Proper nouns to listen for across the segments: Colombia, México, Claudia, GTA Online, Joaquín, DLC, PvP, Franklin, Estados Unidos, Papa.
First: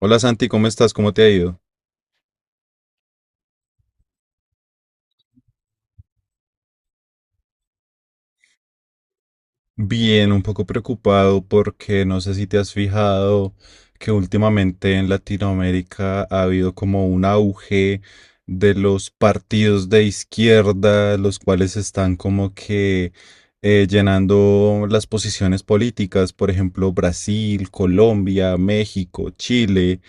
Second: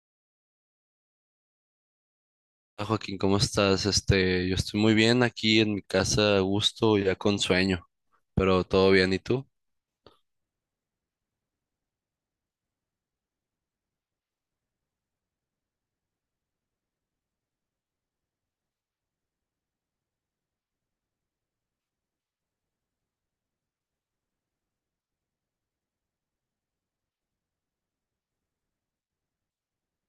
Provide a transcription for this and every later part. Hola Santi, ¿cómo estás? ¿Cómo te ha ido? Hola, Joaquín, ¿cómo estás? Yo estoy muy bien aquí en mi casa, a gusto, ya con sueño, pero todo bien, ¿y tú? Bien, un poco preocupado porque no sé si te has fijado que últimamente en Latinoamérica ha habido como un auge de los partidos de izquierda, los cuales están como que llenando las posiciones políticas, por ejemplo, Brasil, Colombia, México, Chile,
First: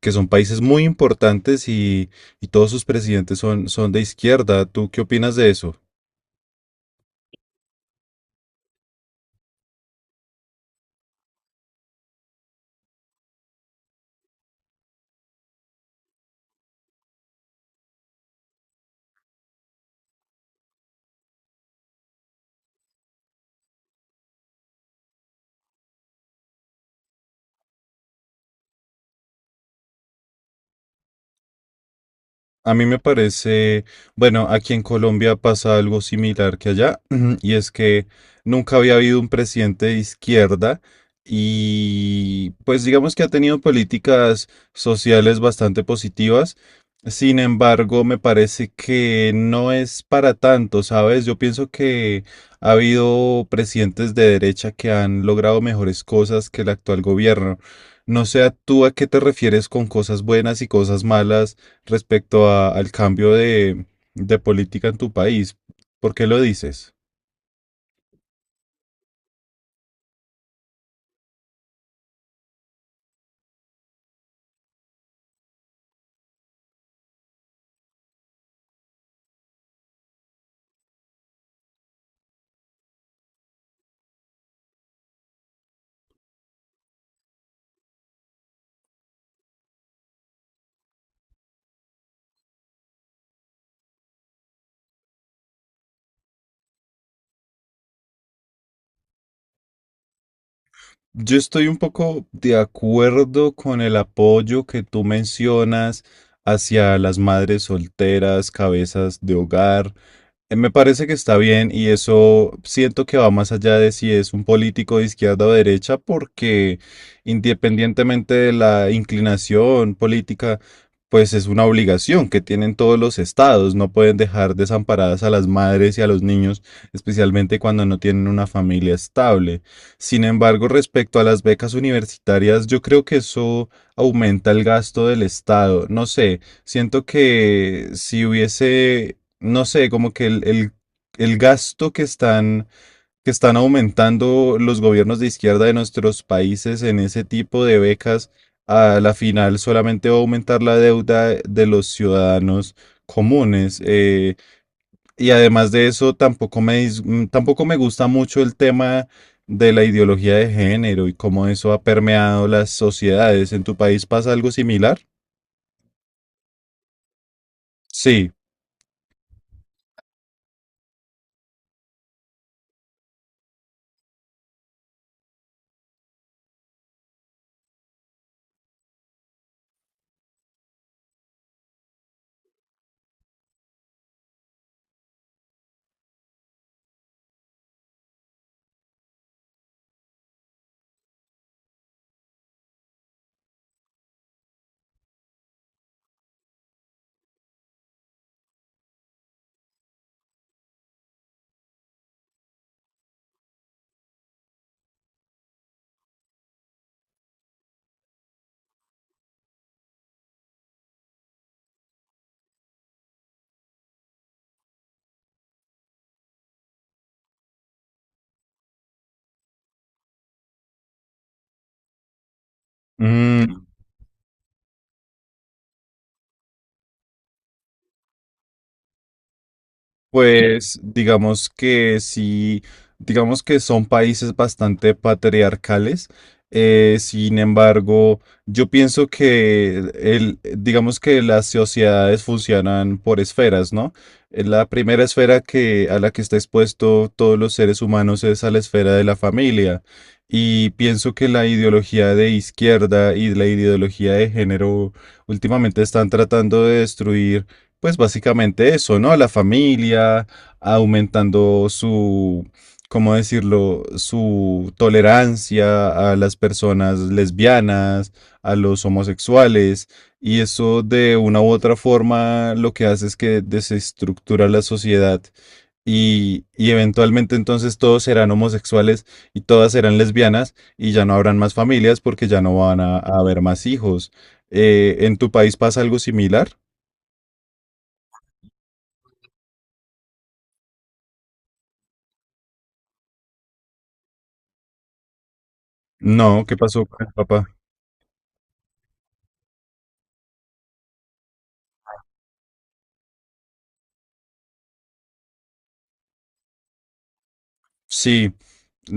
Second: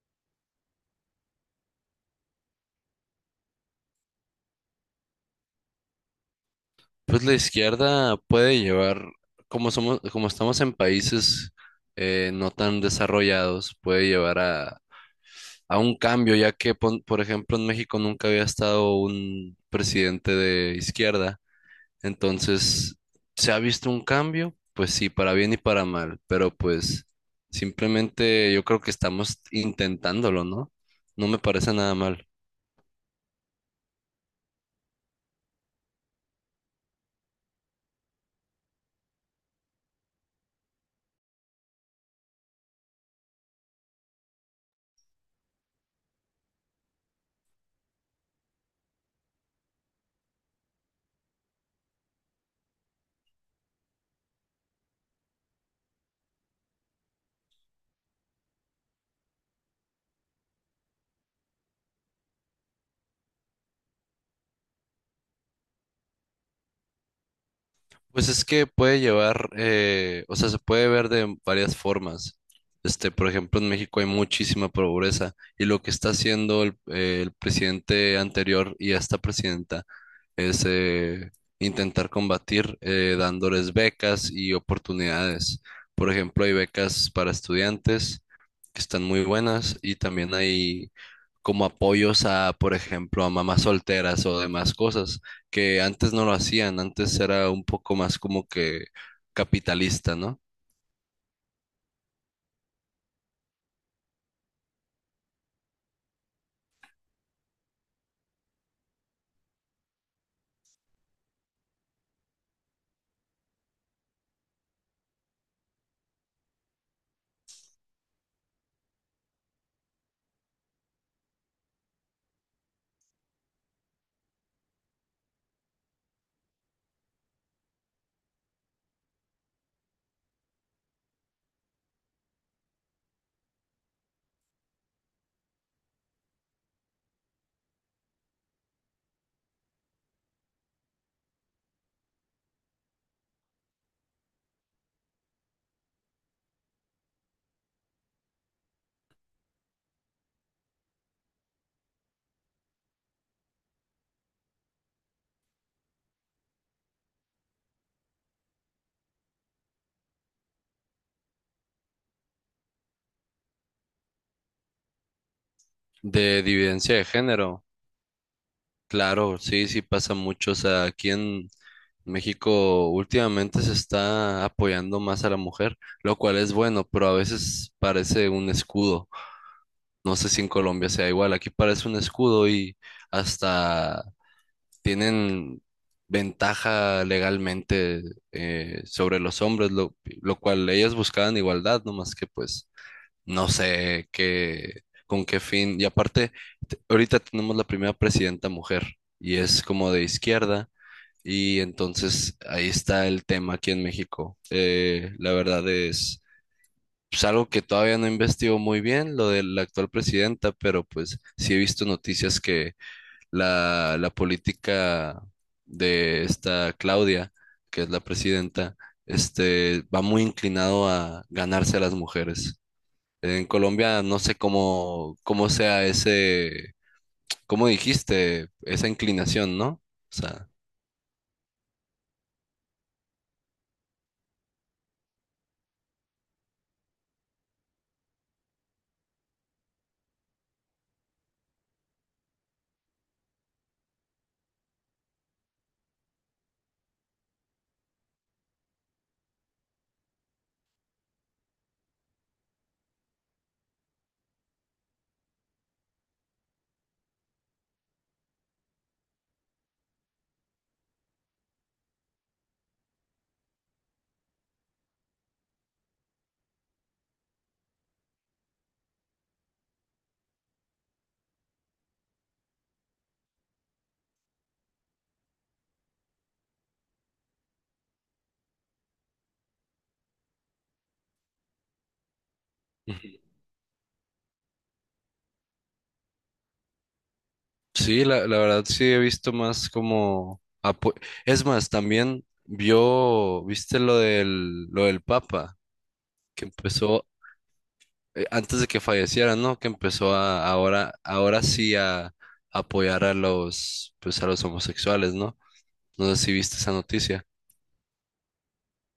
que son países muy importantes y todos sus presidentes son de izquierda. ¿Tú qué opinas de eso? Pues la izquierda puede llevar, como somos, como estamos en países no tan desarrollados, puede llevar a un cambio, ya que, por ejemplo, en México nunca había estado un presidente de izquierda. Entonces, ¿se ha visto un cambio? Pues sí, para bien y para mal, pero pues simplemente yo creo que estamos intentándolo, ¿no? No me parece nada mal. A mí me parece, bueno, aquí en Colombia pasa algo similar que allá, y es que nunca había habido un presidente de izquierda y pues digamos que ha tenido políticas sociales bastante positivas. Sin embargo, me parece que no es para tanto, ¿sabes? Yo pienso que ha habido presidentes de derecha que han logrado mejores cosas que el actual gobierno. No sé, ¿a ¿tú a qué te refieres con cosas buenas y cosas malas respecto al cambio de política en tu país? ¿Por qué lo dices? Pues es que puede llevar, o sea, se puede ver de varias formas. Por ejemplo, en México hay muchísima pobreza y lo que está haciendo el presidente anterior y esta presidenta es intentar combatir, dándoles becas y oportunidades. Por ejemplo, hay becas para estudiantes que están muy buenas y también hay como apoyos a, por ejemplo, a mamás solteras o demás cosas que antes no lo hacían, antes era un poco más como que capitalista, ¿no? Yo estoy un poco de acuerdo con el apoyo que tú mencionas hacia las madres solteras, cabezas de hogar. Me parece que está bien y eso siento que va más allá de si es un político de izquierda o derecha, porque independientemente de la inclinación política, pues es una obligación que tienen todos los estados. No pueden dejar desamparadas a las madres y a los niños, especialmente cuando no tienen una familia estable. Sin embargo, respecto a las becas universitarias, yo creo que eso aumenta el gasto del estado. No sé, siento que si hubiese, no sé, como que el gasto que que están aumentando los gobiernos de izquierda de nuestros países en ese tipo de becas, a la final solamente va a aumentar la deuda de los ciudadanos comunes. Y además de eso, tampoco me, tampoco me gusta mucho el tema de la ideología de género y cómo eso ha permeado las sociedades. ¿En tu país pasa algo similar? De dividencia de género, Sí. claro, sí, sí pasa mucho, o sea, aquí en México últimamente se está apoyando más a la mujer, lo cual es bueno, pero a veces parece un escudo, no sé si en Colombia sea igual, aquí parece un escudo y hasta tienen ventaja legalmente sobre los hombres, lo cual ellas buscaban igualdad, no más que pues no sé qué, con qué fin. Y aparte, ahorita tenemos la primera presidenta mujer y es como de izquierda. Y entonces ahí está el tema aquí en México. La verdad es pues, algo que todavía no investigo muy bien, lo de la actual presidenta, pero pues sí he visto noticias que la política de esta Claudia, que es la presidenta, va muy inclinado a ganarse a las mujeres. En Mm, Colombia no sé cómo, cómo sea ese, cómo dijiste, esa inclinación, ¿no? O sea, pues digamos que sí, digamos que son países bastante patriarcales. Sin embargo, yo pienso que el, digamos que las sociedades funcionan por esferas, ¿no? La primera esfera que, a la que está expuesto todos los seres humanos es a la esfera de la familia. Y pienso que la ideología de izquierda y la ideología de género últimamente están tratando de destruir pues básicamente eso, ¿no? La familia, aumentando su, ¿cómo decirlo? Su tolerancia a las personas lesbianas, a los homosexuales, y eso de una u otra forma lo que hace es que desestructura la sociedad. Y eventualmente entonces todos serán homosexuales y todas serán lesbianas y ya no habrán más familias porque ya no van a ujú. haber más hijos. ¿En tu país pasa algo similar? Sí, la verdad sí he visto más como apo-. Es más, también viste lo lo del Papa, No, que ¿qué pasó empezó, con el papá? Antes de que falleciera, ¿no? Que empezó a, ahora sí a apoyar a los, pues a los homosexuales, ¿no? No sé si viste esa noticia. Sí,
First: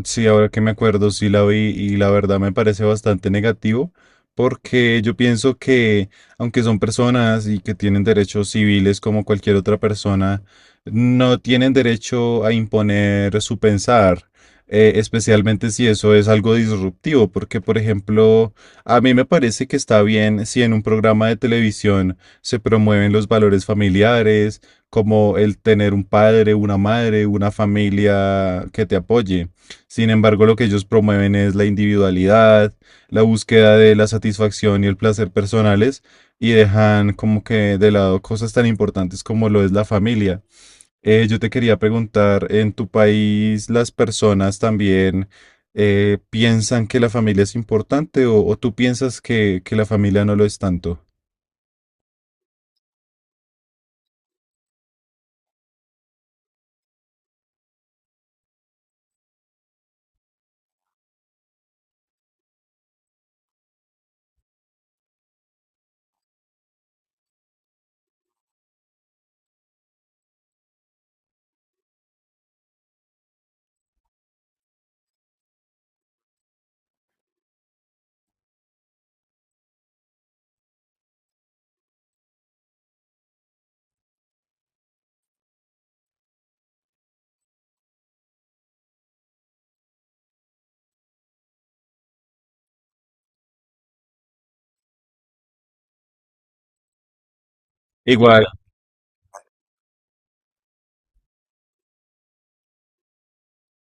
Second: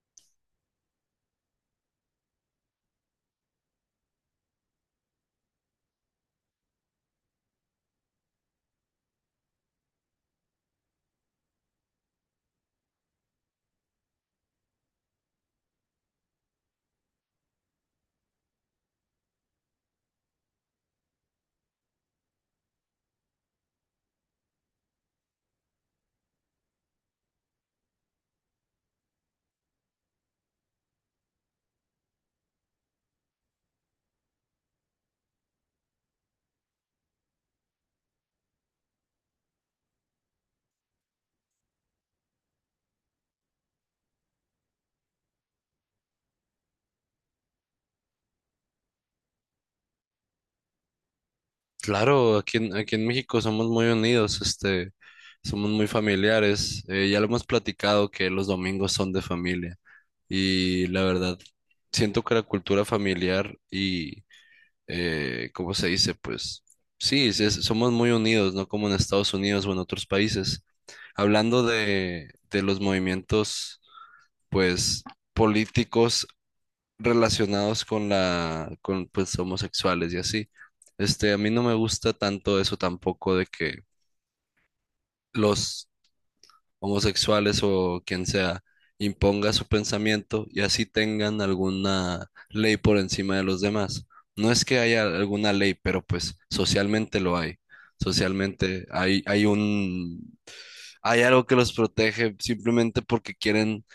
sí, ahora que me acuerdo, sí la vi y la verdad me parece bastante negativo porque yo pienso que aunque son personas y que tienen derechos civiles como cualquier otra persona, no tienen derecho a imponer su pensar, especialmente si eso es algo disruptivo, porque por ejemplo, a mí me parece que está bien si en un programa de televisión se promueven los valores familiares, como el tener un padre, una madre, una familia que te apoye. Sin embargo, lo que ellos promueven es la individualidad, la búsqueda de la satisfacción y el placer personales, y dejan como que de lado cosas tan importantes como lo es la familia. Yo te quería preguntar, ¿en tu país las personas también piensan que la familia es importante, o tú piensas que la familia no lo es tanto? Claro, aquí en México somos muy unidos, somos muy familiares. Ya lo hemos platicado que los domingos son de familia y la verdad, siento que la cultura familiar y, ¿cómo se dice? Pues sí, sí, somos muy unidos, no como en Estados Unidos o en otros países. Hablando de los movimientos, pues, políticos relacionados con la, con pues homosexuales y así. A mí no me gusta tanto eso tampoco de que los homosexuales o quien sea imponga su pensamiento y así tengan alguna ley por encima de los demás. No es que haya alguna ley, pero pues socialmente lo hay. Socialmente hay un, hay algo que los protege simplemente porque quieren,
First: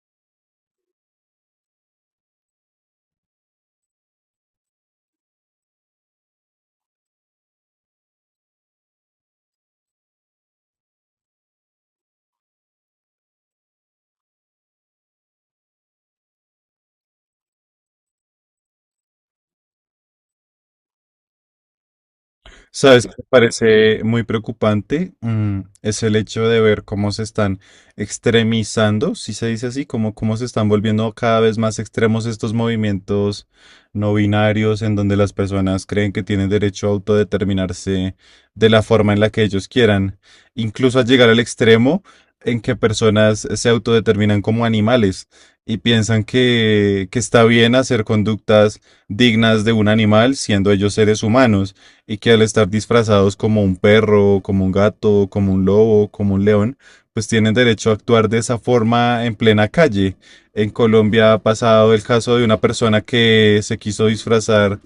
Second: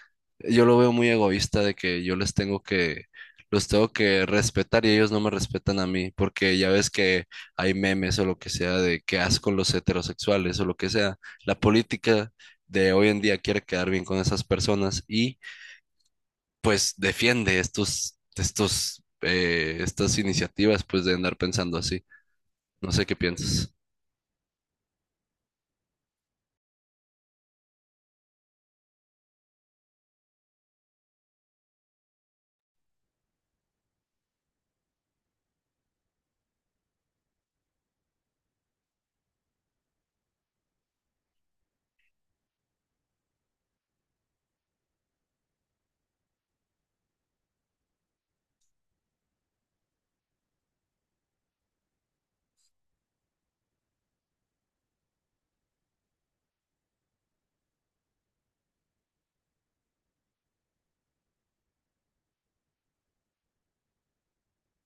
yo lo veo muy egoísta de que yo les tengo los tengo que respetar y ellos no me respetan a mí, porque ya ves que hay memes o lo que sea de qué asco los heterosexuales o lo que sea. La política de hoy en día quiere quedar bien con esas personas y pues defiende estas iniciativas pues de andar pensando así. No sé ¿Sabes qué qué me piensas. parece muy preocupante? Mm, es el hecho de ver cómo se están extremizando, si se dice así, como cómo se están volviendo cada vez más extremos estos movimientos no binarios en donde las personas creen que tienen derecho a autodeterminarse de la forma en la que ellos quieran, incluso a llegar al extremo en que personas se autodeterminan como animales y piensan que está bien hacer conductas dignas de un animal siendo ellos seres humanos, y que al estar disfrazados como un perro, como un gato, como un lobo, como un león, pues tienen derecho a actuar de esa forma en plena calle. En Colombia ha pasado el caso de una persona que se quiso disfrazar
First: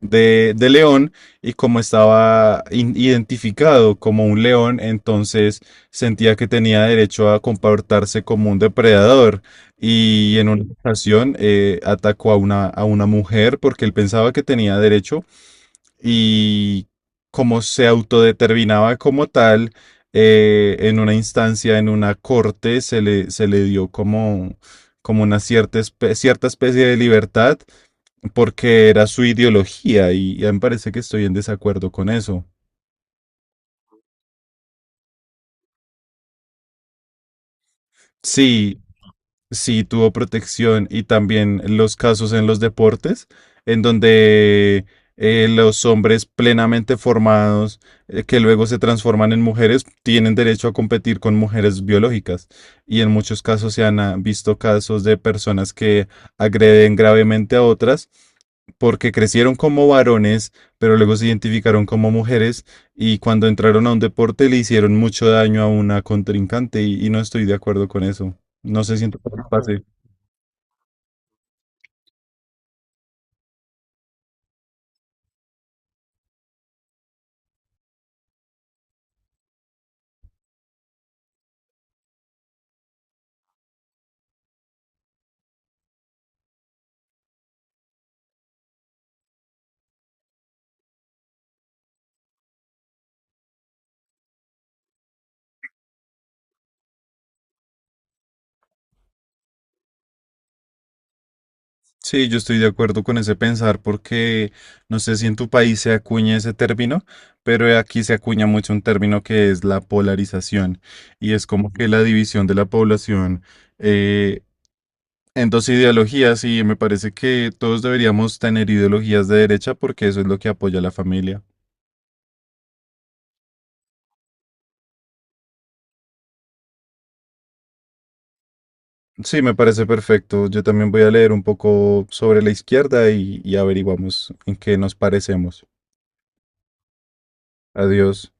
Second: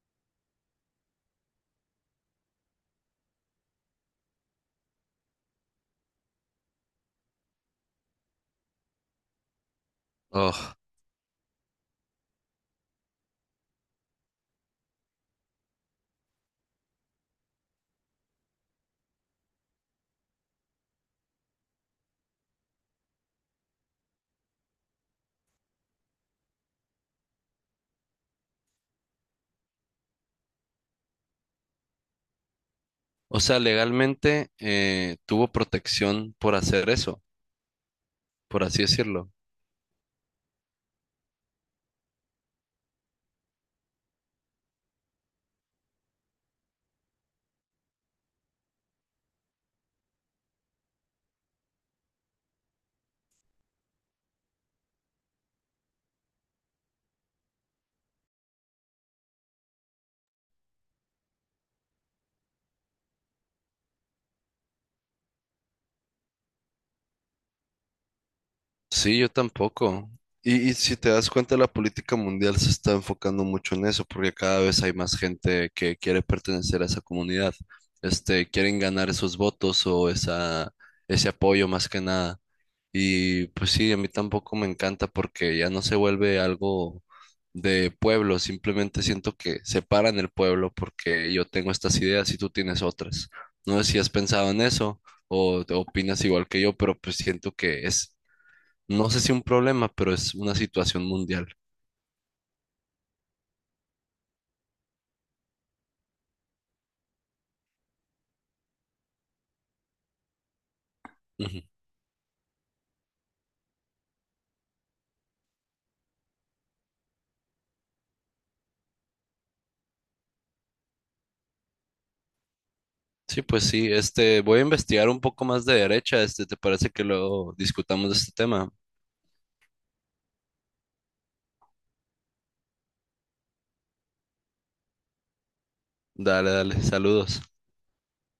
de león, y como estaba identificado como un león, entonces sentía que tenía derecho a comportarse como un depredador, y en una Oh. ocasión atacó a a una mujer porque él pensaba que tenía derecho, y como se autodeterminaba como tal, en una instancia, en una corte, se se le dio como como una cierta, cierta especie de libertad porque era su ideología, y me parece que estoy en desacuerdo con eso. O sea, legalmente, tuvo protección por hacer eso, por Sí, así decirlo. sí tuvo protección, y también los casos en los deportes, en donde los hombres plenamente formados, que luego se transforman en mujeres, tienen derecho a competir con mujeres biológicas. Y en muchos casos se han ah, visto casos de personas que agreden gravemente a otras porque crecieron como varones, pero luego se identificaron como mujeres, y cuando entraron a un deporte le hicieron mucho daño a una contrincante, y no estoy de acuerdo con eso. No sé si en tu Sí, yo país pase. tampoco. Y si te das cuenta, la política mundial se está enfocando mucho en eso, porque cada vez hay más gente que quiere pertenecer a esa comunidad. Quieren ganar esos votos o ese apoyo más que nada. Y pues sí, a mí tampoco me encanta porque ya no se vuelve algo de pueblo, simplemente siento que separan el pueblo porque yo tengo estas ideas y tú tienes otras. No sé si has pensado en eso o te opinas igual que yo, pero pues siento que es, no sé si un problema, pero es una situación mundial. Sí, yo estoy de acuerdo con ese pensar porque no sé si en tu país se acuña ese término, pero aquí se acuña mucho un término que es la polarización, y es Ujú. como que la división de la población eh, en dos ideologías, y me parece que todos deberíamos tener ideologías de derecha porque eso es lo que apoya a la familia. Sí, pues sí, voy a investigar un poco más de derecha, ¿te parece que luego discutamos de este tema? Sí, me parece perfecto. Yo también voy a leer un poco sobre la izquierda y averiguamos en qué nos parecemos. Dale, dale, saludos. Adiós.